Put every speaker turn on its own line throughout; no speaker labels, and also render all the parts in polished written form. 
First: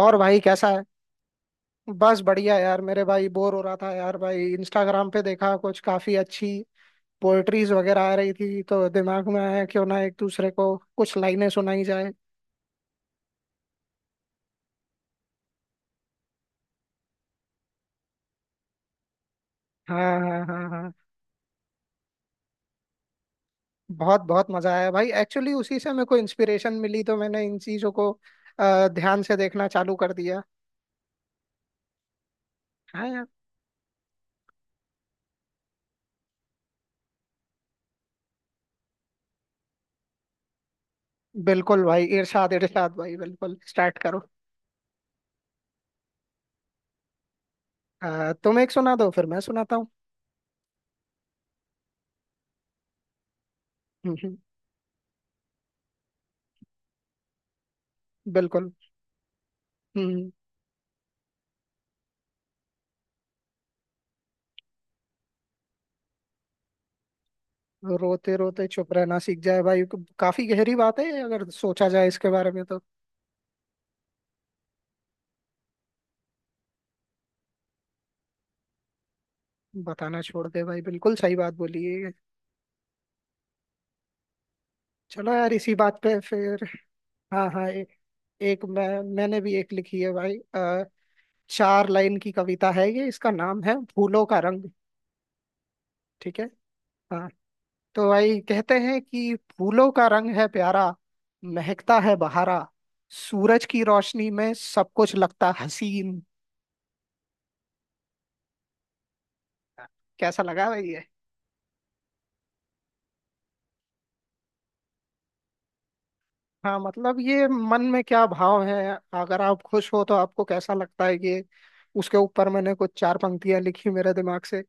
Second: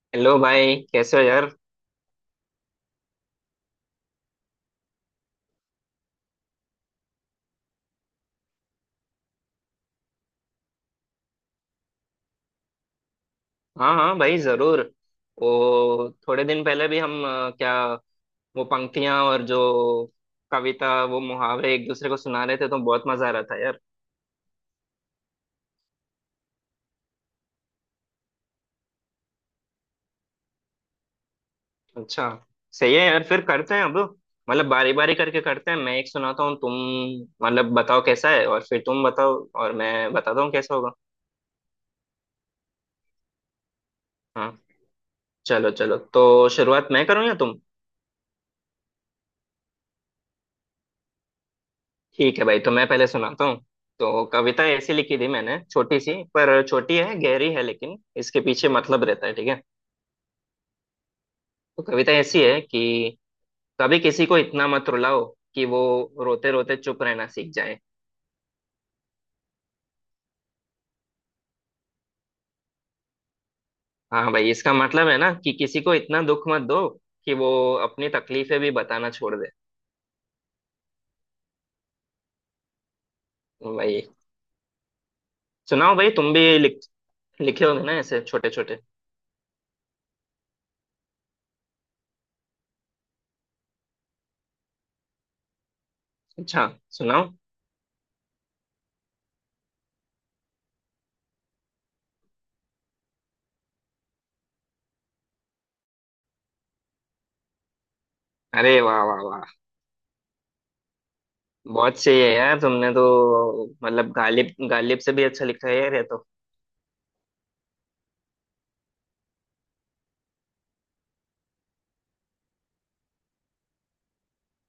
और
हेलो
भाई कैसा
भाई
है।
कैसे हो यार।
बस बढ़िया यार मेरे भाई, बोर हो रहा था यार भाई, इंस्टाग्राम पे देखा कुछ काफी अच्छी पोएट्रीज वगैरह आ रही थी, तो दिमाग में आया क्यों ना एक दूसरे को कुछ लाइनें सुनाई जाए।
हाँ हाँ भाई जरूर। वो थोड़े दिन पहले भी हम क्या वो पंक्तियां और जो
हाँ हाँ हाँ हाँ।
कविता वो मुहावरे एक दूसरे को सुना रहे थे तो बहुत मजा आ रहा था यार।
बहुत बहुत मजा आया भाई, एक्चुअली उसी से मेरे को इंस्पिरेशन मिली, तो मैंने इन चीजों को ध्यान से देखना चालू कर दिया।
अच्छा। सही है
हाँ
यार।
यार।
फिर करते हैं अब मतलब बारी बारी करके करते हैं। मैं एक सुनाता हूँ, तुम मतलब बताओ कैसा है और फिर तुम बताओ और मैं बताता हूँ कैसा होगा।
बिल्कुल भाई, इरशाद इरशाद भाई, बिल्कुल स्टार्ट करो।
हाँ। चलो चलो, तो शुरुआत मैं करूँ या तुम।
तुम एक सुना दो फिर मैं सुनाता हूँ।
ठीक है भाई, तो मैं पहले सुनाता हूँ।
हम्म,
तो
हम्म,
कविता ऐसी लिखी थी मैंने, छोटी सी पर छोटी है गहरी है, लेकिन इसके पीछे
बिल्कुल।
मतलब रहता है, ठीक है।
हम्म।
तो कविता ऐसी है कि कभी किसी को इतना मत रुलाओ कि वो रोते रोते चुप रहना सीख जाए।
रोते रोते चुप रहना सीख जाए भाई। काफी गहरी बात है ये, अगर सोचा जाए इसके बारे में तो।
हाँ भाई, इसका मतलब है ना कि किसी को इतना दुख मत दो कि वो अपनी तकलीफें भी बताना छोड़ दे।
बताना छोड़ दे भाई, बिल्कुल सही बात बोली है ये।
भाई
चलो यार इसी
सुनाओ,
बात
भाई
पे
तुम भी
फिर।
लिख
हाँ
लिखे
हाँ
होगे
ए,
ना ऐसे छोटे
एक
छोटे।
मैं मैंने भी एक लिखी है भाई। चार लाइन की कविता है ये, इसका नाम है फूलों का रंग। ठीक है।
अच्छा।
हाँ।
सुनाओ।
तो भाई कहते हैं कि फूलों का रंग है प्यारा, महकता है बहारा, सूरज की रोशनी में सब कुछ लगता हसीन।
अरे वाह वाह वाह।
कैसा लगा भाई ये?
बहुत सही है यार, तुमने तो मतलब गालिब गालिब से भी अच्छा लिखा है यार ये तो।
हाँ मतलब ये मन में क्या भाव है, अगर आप खुश हो तो आपको कैसा लगता है ये, उसके ऊपर मैंने कुछ चार पंक्तियां लिखी मेरे दिमाग से।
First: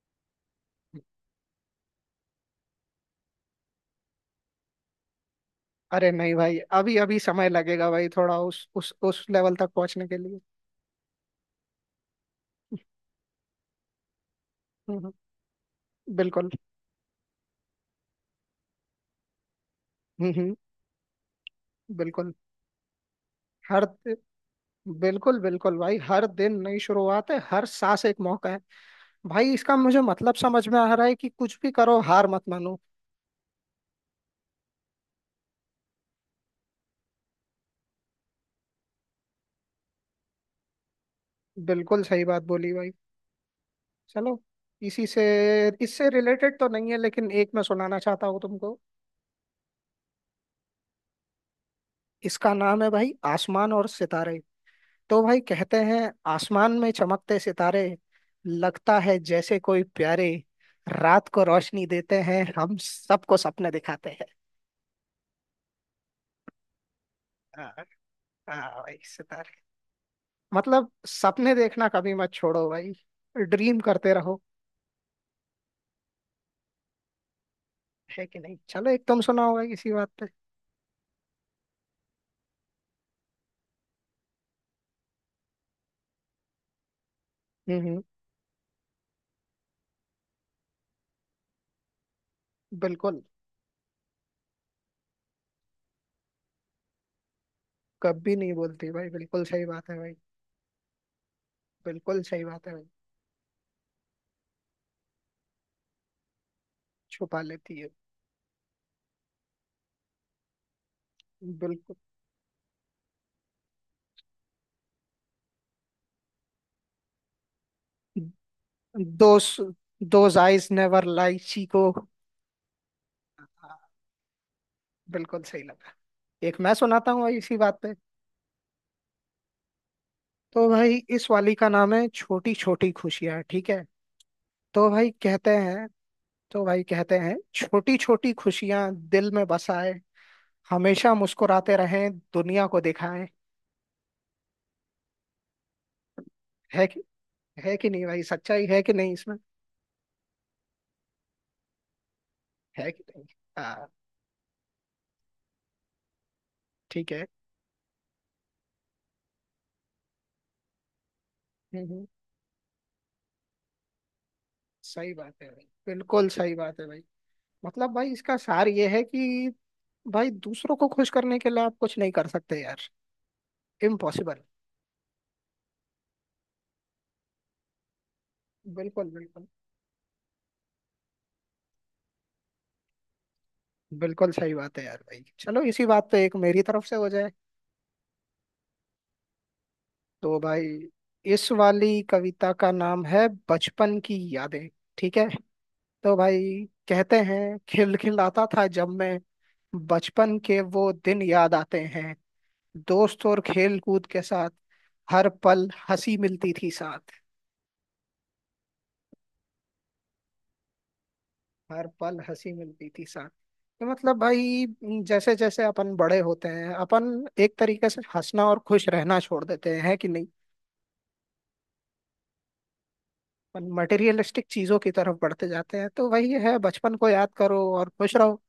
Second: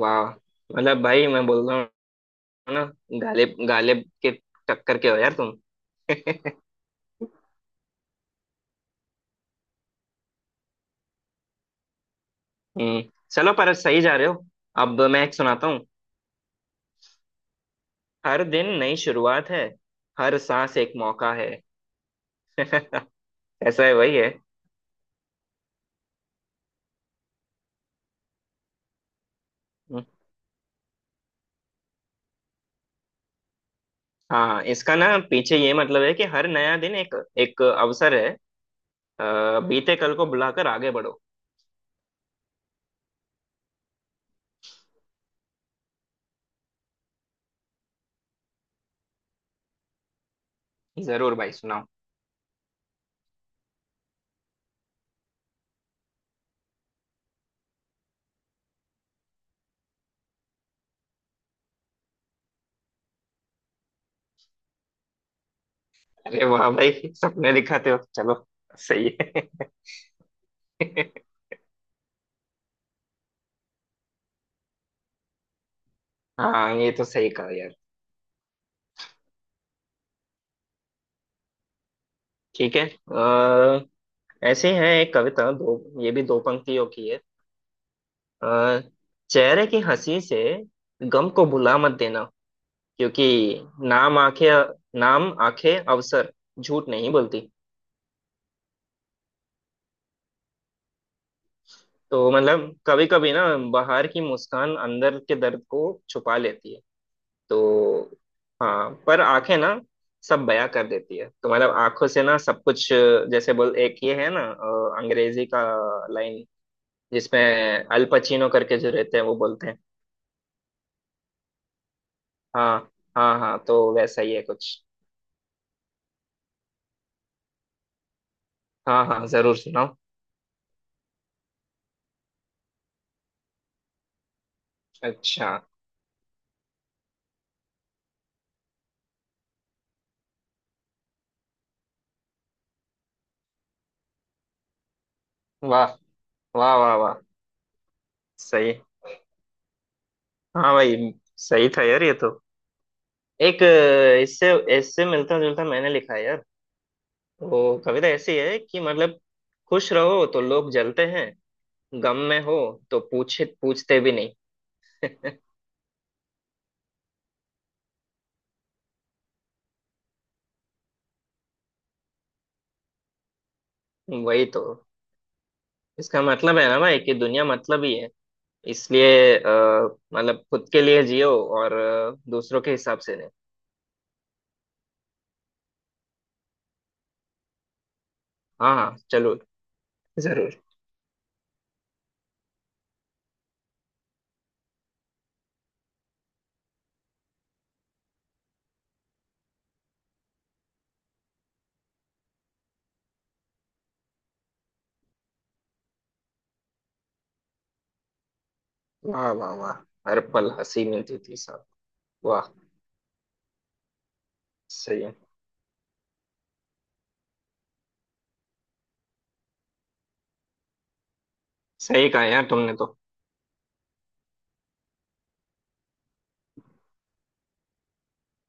वाह। मतलब भाई मैं बोल रहा हूँ ना, गालिब गालिब के टक्कर के हो यार तुम।
अरे नहीं भाई, अभी अभी समय लगेगा भाई थोड़ा उस लेवल तक पहुंचने के लिए।
हम्म। चलो, पर सही जा रहे हो।
हम्म
अब
हम्म,
मैं एक सुनाता हूँ।
बिल्कुल।
हर दिन नई शुरुआत है, हर
हम्म।
सांस एक मौका है।
बिल्कुल। हर
ऐसा है
दि-
वही है।
बिल्कुल बिल्कुल भाई, हर दिन नई शुरुआत है, हर सांस एक मौका है। भाई इसका मुझे
हम्म,
मतलब समझ में आ रहा है कि कुछ भी करो हार मत मानो।
हाँ, इसका ना पीछे ये मतलब है कि हर नया दिन एक एक अवसर है। बीते कल को बुलाकर आगे बढ़ो।
बिल्कुल सही बात बोली भाई। चलो इसी से, इससे रिलेटेड तो नहीं है लेकिन एक मैं सुनाना चाहता हूँ तुमको।
जरूर भाई, सुनाओ।
इसका नाम है भाई आसमान और सितारे। तो भाई कहते हैं, आसमान में चमकते सितारे, लगता है जैसे कोई प्यारे, रात को रोशनी देते हैं हम सबको सपने दिखाते हैं।
अरे वाह भाई, सपने
हाँ।
दिखाते हो, चलो।
हाँ भाई
सही है।
सितारे। मतलब सपने देखना कभी मत छोड़ो भाई, ड्रीम करते रहो।
हाँ ये तो सही कहा यार।
है कि नहीं, चलो एक तुम सुनाओ भाई इसी बात पे।
ठीक है। अ, ऐसे ही है एक कविता दो, ये भी दो पंक्तियों की है।
हम्म हम्म,
अ, चेहरे की हंसी से गम को भुला मत देना,
बिल्कुल।
क्योंकि नाम आंखें नाम आंखें अवसर झूठ नहीं बोलती।
कभी नहीं बोलती भाई, बिल्कुल सही बात है भाई, बिल्कुल
तो
सही बात है
मतलब
भाई।
कभी कभी ना बाहर की मुस्कान अंदर के दर्द को छुपा लेती है।
छुपा लेती है।
तो हाँ, पर आंखें ना सब बयां कर देती है। तो मतलब
बिल्कुल।
आंखों से ना सब कुछ, जैसे बोल एक ये है ना, अंग्रेजी का लाइन जिसमें अल पचीनो करके जो रहते हैं वो
दोस,
बोलते हैं।
दोज आईज नेवर लाई को।
हाँ हाँ हाँ,
हाँ,
तो वैसा ही है कुछ।
बिल्कुल सही लगा। एक मैं सुनाता हूँ भाई इसी बात पे।
हाँ हाँ जरूर सुनाओ।
तो भाई इस वाली का नाम है छोटी छोटी खुशियाँ, ठीक है। तो भाई
अच्छा।
कहते हैं, तो भाई कहते हैं, छोटी छोटी खुशियाँ दिल में बसाए, हमेशा मुस्कुराते रहें दुनिया को दिखाएं।
वाह वाह
है
वाह
कि,
वाह।
है कि नहीं भाई, सच्चाई
सही।
है कि नहीं इसमें।
हाँ भाई, सही था यार ये तो।
है कि नहीं।
एक
हाँ
इससे इससे मिलता जुलता मैंने लिखा है यार।
ठीक है।
वो कविता ऐसी है कि मतलब खुश रहो तो लोग जलते हैं।
हम्म, हम्म,
गम में हो तो पूछे पूछते भी नहीं।
सही बात है भाई, बिल्कुल सही बात है भाई। मतलब भाई इसका सार ये है कि भाई दूसरों को खुश करने के लिए आप कुछ नहीं कर सकते यार, इम्पॉसिबल।
वही तो। इसका मतलब है ना भाई कि दुनिया मतलब ही है,
बिल्कुल
इसलिए
बिल्कुल।
मतलब खुद के लिए जियो और दूसरों के हिसाब से नहीं।
बिल्कुल सही बात है यार भाई, चलो इसी बात पे एक मेरी तरफ से हो जाए।
हाँ हाँ चलो
तो
जरूर।
भाई इस वाली कविता का नाम है बचपन की यादें, ठीक है। तो भाई कहते हैं, खिलखिलाता था जब मैं, बचपन के वो दिन याद आते हैं, दोस्त और खेल कूद के साथ, हर पल हंसी मिलती थी साथ।
वाह वाह वाह। हर पल हंसी मिलती थी साहब।
हर पल
वाह।
हंसी मिलती थी साथ। तो मतलब भाई
सही है।
जैसे जैसे अपन बड़े होते हैं, अपन एक तरीके से हंसना और खुश रहना छोड़ देते हैं, है कि नहीं।
सही कहा यार तुमने तो।
अपन मटेरियलिस्टिक चीजों की तरफ बढ़ते जाते हैं, तो वही है, बचपन को याद करो और खुश रहो।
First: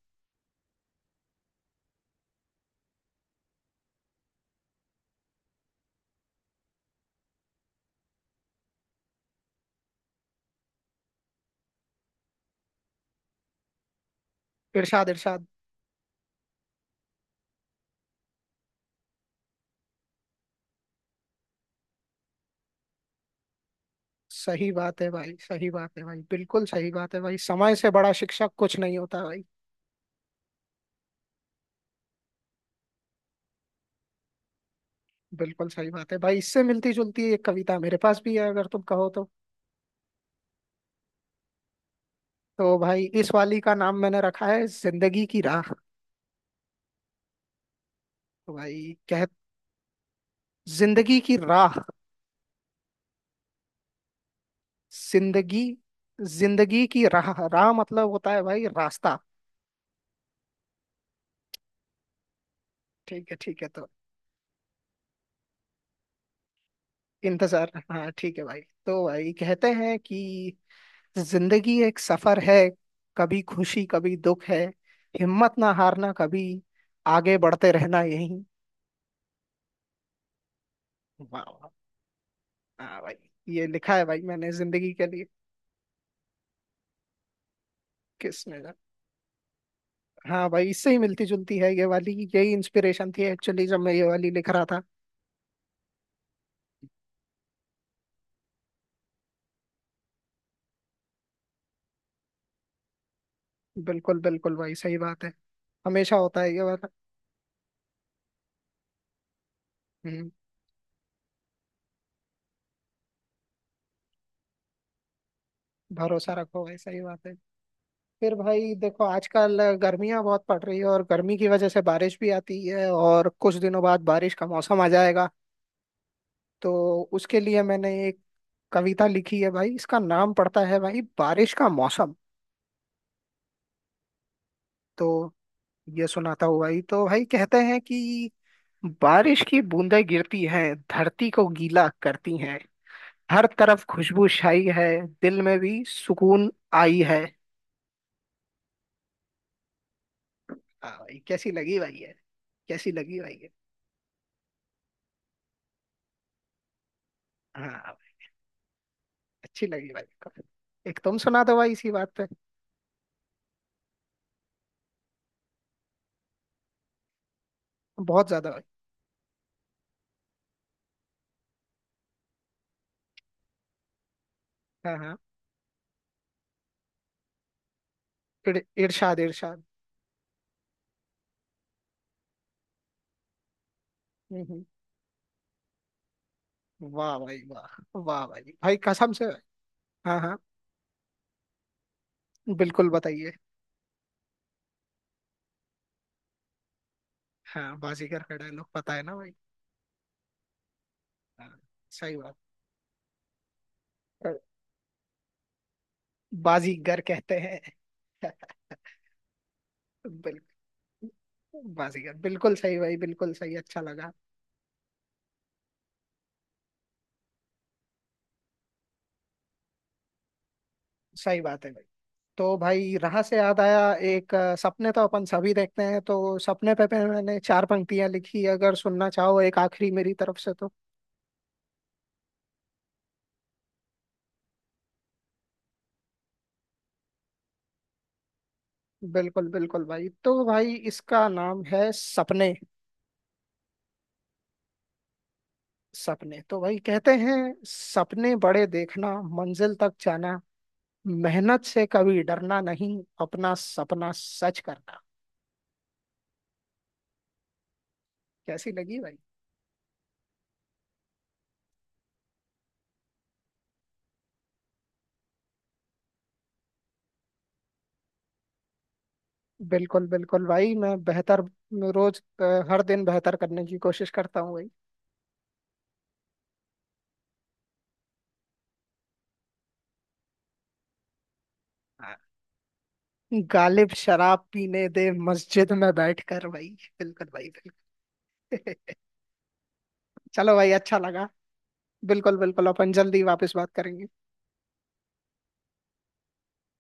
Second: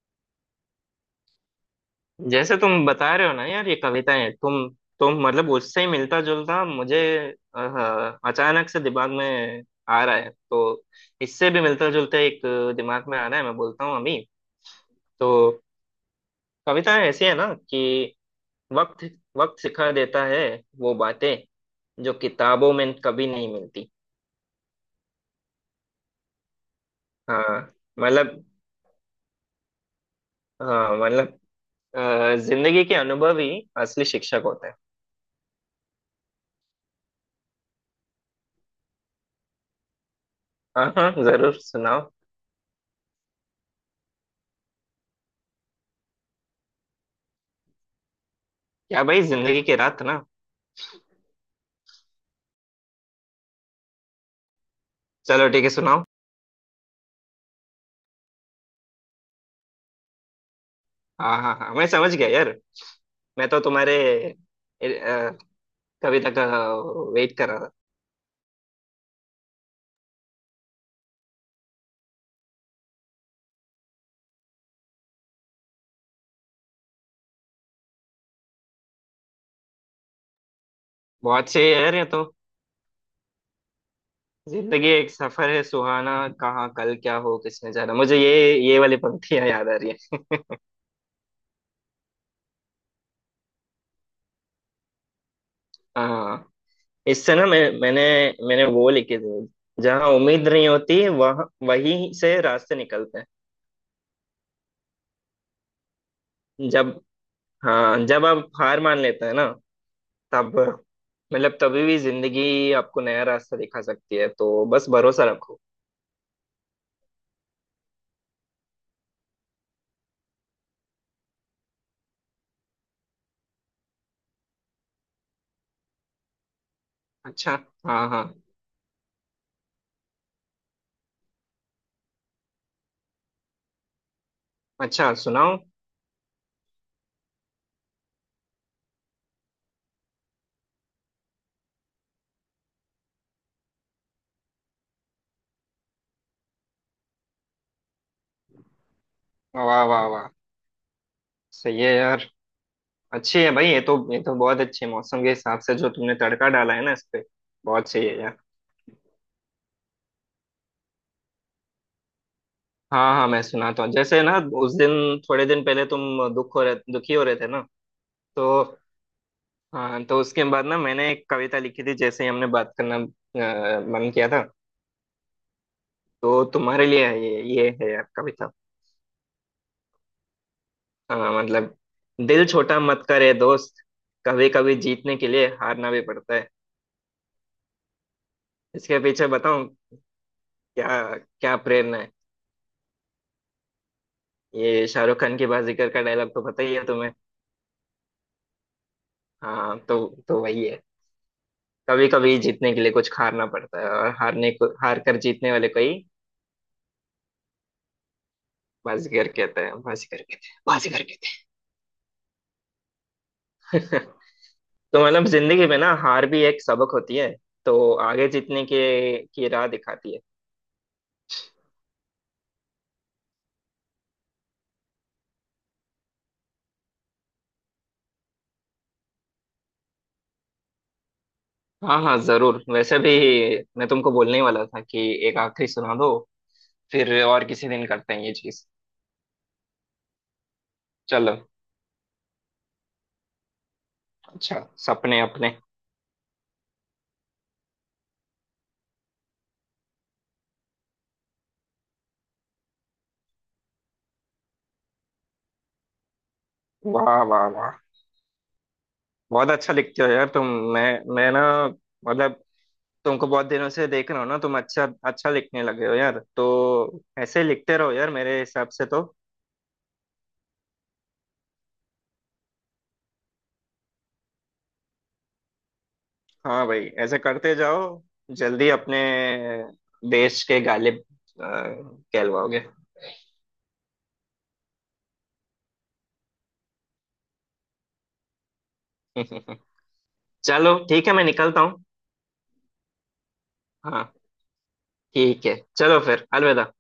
जैसे तुम बता रहे हो ना यार ये कविताएं तुम, मतलब उससे ही मिलता जुलता मुझे अचानक से दिमाग में आ रहा है। तो इससे भी मिलता जुलता एक दिमाग में आ रहा है, मैं बोलता हूँ अभी।
इरशाद इरशाद।
तो कविताएं ऐसी है ना कि वक्त वक्त सिखा देता है वो बातें जो किताबों में कभी नहीं मिलती।
सही बात है भाई, सही बात है भाई, बिल्कुल सही बात है भाई,
हाँ
समय से बड़ा
मतलब,
शिक्षक कुछ नहीं होता भाई।
हाँ मतलब जिंदगी के अनुभव ही असली शिक्षक होते हैं।
बिल्कुल सही बात है भाई, इससे मिलती जुलती एक कविता मेरे पास भी है, अगर तुम कहो तो।
हाँ हाँ जरूर सुनाओ।
तो भाई इस वाली का नाम मैंने रखा है जिंदगी की राह। तो भाई
क्या भाई,
कह,
जिंदगी के रात ना।
जिंदगी की राह,
चलो
जिंदगी,
ठीक है सुनाओ।
जिंदगी की राह, राह मतलब होता है भाई रास्ता।
हाँ हाँ हाँ, मैं समझ गया यार।
ठीक है
मैं तो
ठीक है, तो
तुम्हारे अ, कविता का वेट कर रहा था।
इंतजार, हाँ ठीक है भाई। तो भाई कहते हैं कि, जिंदगी एक सफर है, कभी खुशी कभी दुख है, हिम्मत ना हारना कभी, आगे बढ़ते रहना यही। वाह
बहुत सही
वाह।
है यार ये तो।
हाँ भाई, ये लिखा है भाई मैंने
जिंदगी
जिंदगी के
एक
लिए।
सफर है सुहाना, कहाँ कल क्या हो किसने जाना, मुझे ये
किसने जाना।
वाली पंक्तियां याद आ रही
हाँ भाई इससे ही मिलती जुलती है ये वाली, यही इंस्पिरेशन थी एक्चुअली जब मैं ये वाली लिख रहा था।
है। इससे ना मैंने वो लिखे थे, जहाँ उम्मीद नहीं होती वह वहीं से रास्ते निकलते
बिल्कुल बिल्कुल भाई, सही बात है, हमेशा होता है ये
हैं,
वाला।
जब। हाँ, जब आप हार मान लेते हैं ना,
हम्म।
तब मतलब तभी भी जिंदगी आपको नया रास्ता दिखा सकती है, तो बस भरोसा रखो।
भरोसा रखो भाई, सही बात है। फिर भाई देखो, आजकल गर्मियां बहुत पड़ रही है और गर्मी की वजह से बारिश भी आती है, और कुछ दिनों बाद बारिश का मौसम आ जाएगा, तो उसके
अच्छा।
लिए मैंने
हाँ
एक
हाँ।
कविता लिखी है भाई, इसका नाम पड़ता है भाई बारिश का मौसम।
अच्छा
तो
सुनाओ।
ये सुनाता हूँ भाई। तो भाई कहते हैं कि, बारिश की बूंदें गिरती हैं, धरती को गीला करती हैं, हर तरफ खुशबू छाई है, दिल में भी सुकून आई है।
वाह वाह वाह।
हाँ भाई कैसी लगी
सही है
भाई है।
यार।
कैसी लगी भाई
अच्छी
है।
है भाई ये तो, बहुत अच्छी है, मौसम के हिसाब से जो तुमने तड़का डाला है ना इस पे।
हाँ
बहुत सही है
भाई,
यार।
अच्छी लगी भाई को। एक तुम सुना दो भाई इसी बात पे।
हाँ हाँ मैं सुनाता हूँ। जैसे ना उस दिन, थोड़े दिन पहले तुम दुखी हो रहे थे ना।
बहुत ज्यादा भाई।
तो हाँ, तो उसके बाद ना मैंने एक कविता लिखी थी, जैसे ही हमने बात करना मन किया था।
हाँ हाँ।
तो तुम्हारे लिए है, ये है यार कविता।
इर, इरशाद इरशाद।
मतलब, दिल छोटा मत करे दोस्त,
हम्म,
कभी
हम्म।
कभी जीतने के लिए हारना भी पड़ता है।
वाह भाई वाह वाह भाई भाई,
इसके
कसम से
पीछे
भाई।
बताऊं
हाँ हाँ,
क्या, क्या प्रेरणा है।
बिल्कुल बताइए।
ये शाहरुख खान की बाजीगर का डायलॉग तो पता ही है तुम्हें।
हाँ बाजीगर का डायलॉग पता है ना भाई।
हाँ, तो वही है।
हाँ,
कभी
सही बात।
कभी जीतने के लिए कुछ हारना पड़ता है, और
अ,
हारने को हार कर जीतने वाले को ही
बाजीगर कहते हैं।
बाजीगर कहता है, बाजीगर कहते हैं, बाजीगर कहते
बिल्कुल बाजीगर, बिल्कुल सही भाई, बिल्कुल सही, अच्छा
हैं।
लगा।
तो मतलब जिंदगी में ना हार भी एक सबक होती है। तो आगे जीतने के की राह दिखाती है।
सही बात है। तो भाई राह से याद आया, एक सपने तो अपन सभी देखते हैं, तो सपने पे मैंने चार पंक्तियां लिखी, अगर सुनना चाहो एक आखिरी मेरी तरफ से तो।
हाँ हाँ जरूर, वैसे भी मैं तुमको बोलने ही वाला था कि एक आखिरी सुना दो, फिर और किसी दिन करते हैं ये चीज।
बिल्कुल बिल्कुल भाई, तो भाई इसका
चलो।
नाम है सपने।
अच्छा। सपने अपने।
सपने, तो भाई कहते हैं, सपने बड़े देखना, मंजिल तक जाना, मेहनत से कभी डरना नहीं, अपना सपना सच करना।
वाह वाह वाह।
कैसी लगी भाई।
बहुत अच्छा लिखते हो यार तुम। मैं मैं ना मतलब, तुमको बहुत दिनों से देख रहा हूँ ना, तुम अच्छा अच्छा लिखने लगे हो यार। तो ऐसे ही लिखते रहो यार मेरे हिसाब से तो।
बिल्कुल बिल्कुल भाई, मैं बेहतर, रोज हर दिन बेहतर करने की कोशिश करता हूँ भाई।
हाँ भाई ऐसे करते जाओ, जल्दी अपने देश के गालिब अ, कहलवाओगे।
गालिब शराब पीने दे मस्जिद में बैठ कर भाई, बिल्कुल भाई बिल्कुल। चलो भाई,
चलो
अच्छा
ठीक है, मैं
लगा।
निकलता हूँ।
बिल्कुल बिल्कुल, अपन जल्दी वापस बात करेंगे।
हाँ ठीक है, चलो फिर अलविदा।